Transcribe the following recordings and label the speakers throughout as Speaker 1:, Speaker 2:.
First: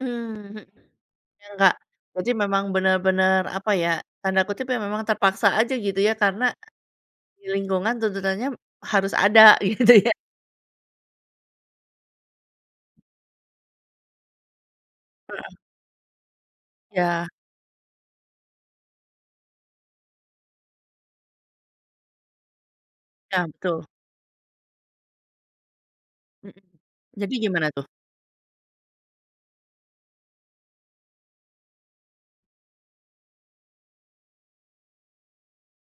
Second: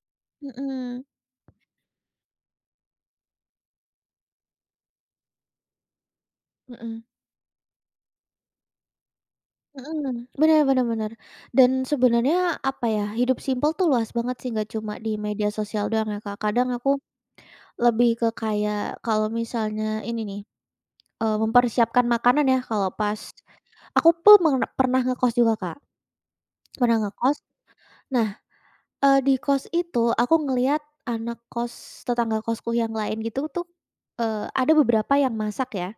Speaker 1: Mhm mhm,
Speaker 2: Mhm.
Speaker 1: biar enggak jadi memang benar-benar apa ya, tanda kutip ya memang terpaksa aja gitu ya, karena
Speaker 2: Mhm.
Speaker 1: di lingkungan tuntutannya harus ada gitu ya.
Speaker 2: Mhm, benar benar benar, dan sebenarnya apa ya, hidup simpel tuh luas banget sih, nggak cuma di media
Speaker 1: Heeh.
Speaker 2: sosial doang ya, Kak. Kadang aku
Speaker 1: Ya.
Speaker 2: lebih ke kayak kalau misalnya ini nih, eee, mempersiapkan makanan ya. Kalau pas
Speaker 1: Ya, betul.
Speaker 2: aku pun per pernah ngekos juga, Kak,
Speaker 1: Mhm,
Speaker 2: pernah
Speaker 1: jadi
Speaker 2: ngekos.
Speaker 1: gimana tuh?
Speaker 2: Nah, eee, di kos itu aku ngelihat anak kos tetangga kosku yang lain gitu tuh, eee, ada beberapa yang masak ya.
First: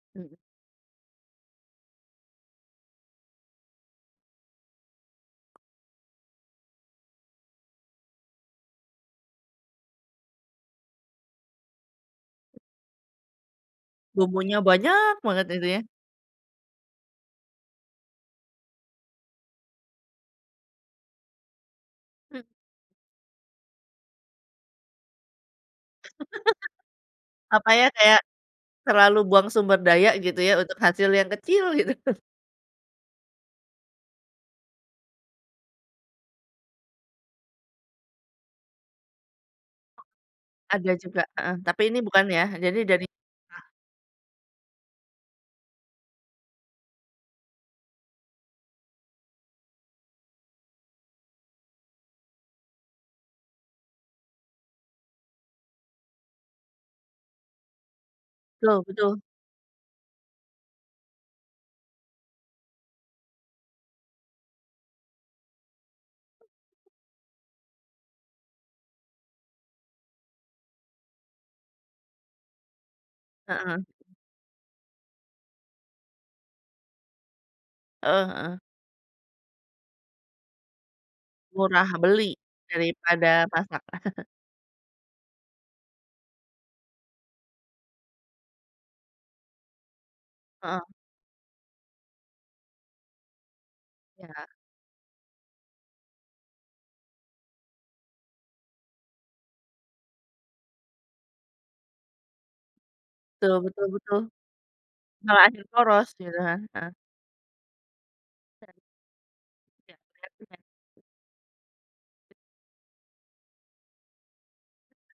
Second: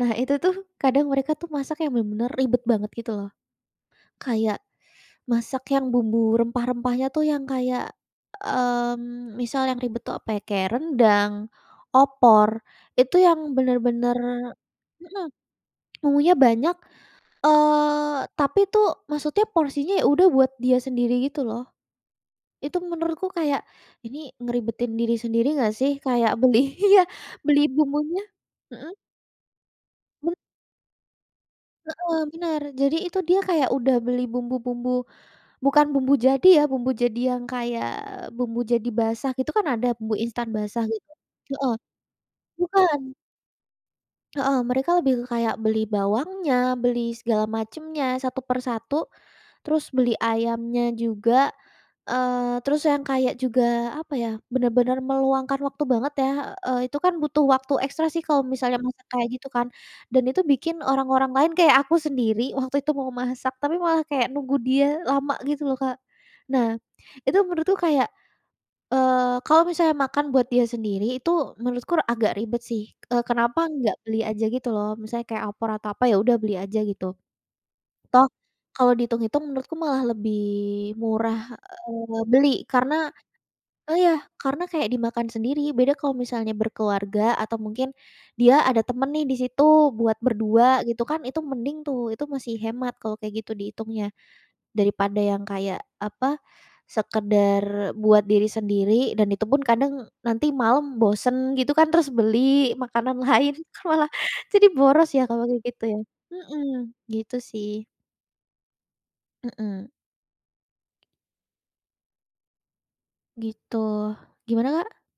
Speaker 2: Nah,
Speaker 1: Mhm.
Speaker 2: itu tuh kadang mereka tuh masak yang benar-benar ribet banget gitu loh. Kayak masak yang bumbu rempah-rempahnya tuh yang kayak, mmm, misal yang ribet tuh apa, kayak rendang, opor, itu yang benar-benar
Speaker 1: Bumbunya banyak
Speaker 2: mhm,
Speaker 1: banget gitu ya?
Speaker 2: bumbunya banyak, eee, tapi tu maksudnya porsinya ya udah buat dia sendiri gitu loh.
Speaker 1: Hmm
Speaker 2: Itu menurutku kayak, ini ngeribetin diri sendiri nggak sih, kayak beli iya, beli
Speaker 1: Apa ya, kayak
Speaker 2: bumbunya mhm.
Speaker 1: terlalu buang sumber daya
Speaker 2: [unintelligible]
Speaker 1: gitu ya untuk hasil yang kecil gitu.
Speaker 2: Heeh, benar. Jadi itu dia kayak udah beli bumbu-bumbu bukan bumbu jadi ya, bumbu jadi yang kayak bumbu jadi basah gitu kan ada bumbu instan basah
Speaker 1: Ada
Speaker 2: gitu
Speaker 1: juga heeh,
Speaker 2: heeh,
Speaker 1: tapi ini bukan ya, jadi
Speaker 2: bukan.
Speaker 1: dari [unintelligible]
Speaker 2: Heeh, mereka lebih ke kayak beli bawangnya, beli segala macemnya, satu per satu, terus beli ayamnya juga, eee, terus yang kayak juga apa ya, benar-benar meluangkan waktu banget ya. Eee, itu kan butuh waktu ekstra sih kalau misalnya
Speaker 1: Betul
Speaker 2: masak
Speaker 1: betul.
Speaker 2: kayak gitu kan. Dan itu bikin orang-orang lain kayak aku sendiri waktu itu mau masak tapi malah kayak nunggu dia lama gitu loh, Kak. Nah, itu menurutku kayak, eee, kalau misalnya makan buat dia sendiri itu menurutku r agak ribet sih. Eee, kenapa
Speaker 1: Heeh.
Speaker 2: nggak beli aja gitu loh, misalnya kayak opor atau apa, ya udah beli aja gitu. Toh,
Speaker 1: Heeh heeh.
Speaker 2: kalau dihitung-hitung menurutku malah lebih murah,
Speaker 1: Murah
Speaker 2: eee,
Speaker 1: beli
Speaker 2: beli karena
Speaker 1: daripada masak.
Speaker 2: oh, ya, karena kayak dimakan sendiri. Beda kalau misalnya berkeluarga atau mungkin dia ada temen nih di situ buat
Speaker 1: Heeh.
Speaker 2: berdua gitu kan, itu mending tuh, itu masih hemat kalau kayak gitu dihitungnya,
Speaker 1: Ya.
Speaker 2: daripada yang kayak apa sekadar buat diri sendiri. Dan itupun kadang nanti malam bosen gitu kan, terus beli makanan lain,
Speaker 1: Betul
Speaker 2: kan
Speaker 1: betul
Speaker 2: malah
Speaker 1: betul.
Speaker 2: jadi boros ya
Speaker 1: Malah
Speaker 2: kalau kayak
Speaker 1: akhir
Speaker 2: gitu ya
Speaker 1: boros gitu kan? Heeh.
Speaker 2: mhm, gitu sih.
Speaker 1: [unintelligible]
Speaker 2: Mhm.
Speaker 1: Ya, bener juga.
Speaker 2: Gitu, gimana, Kak?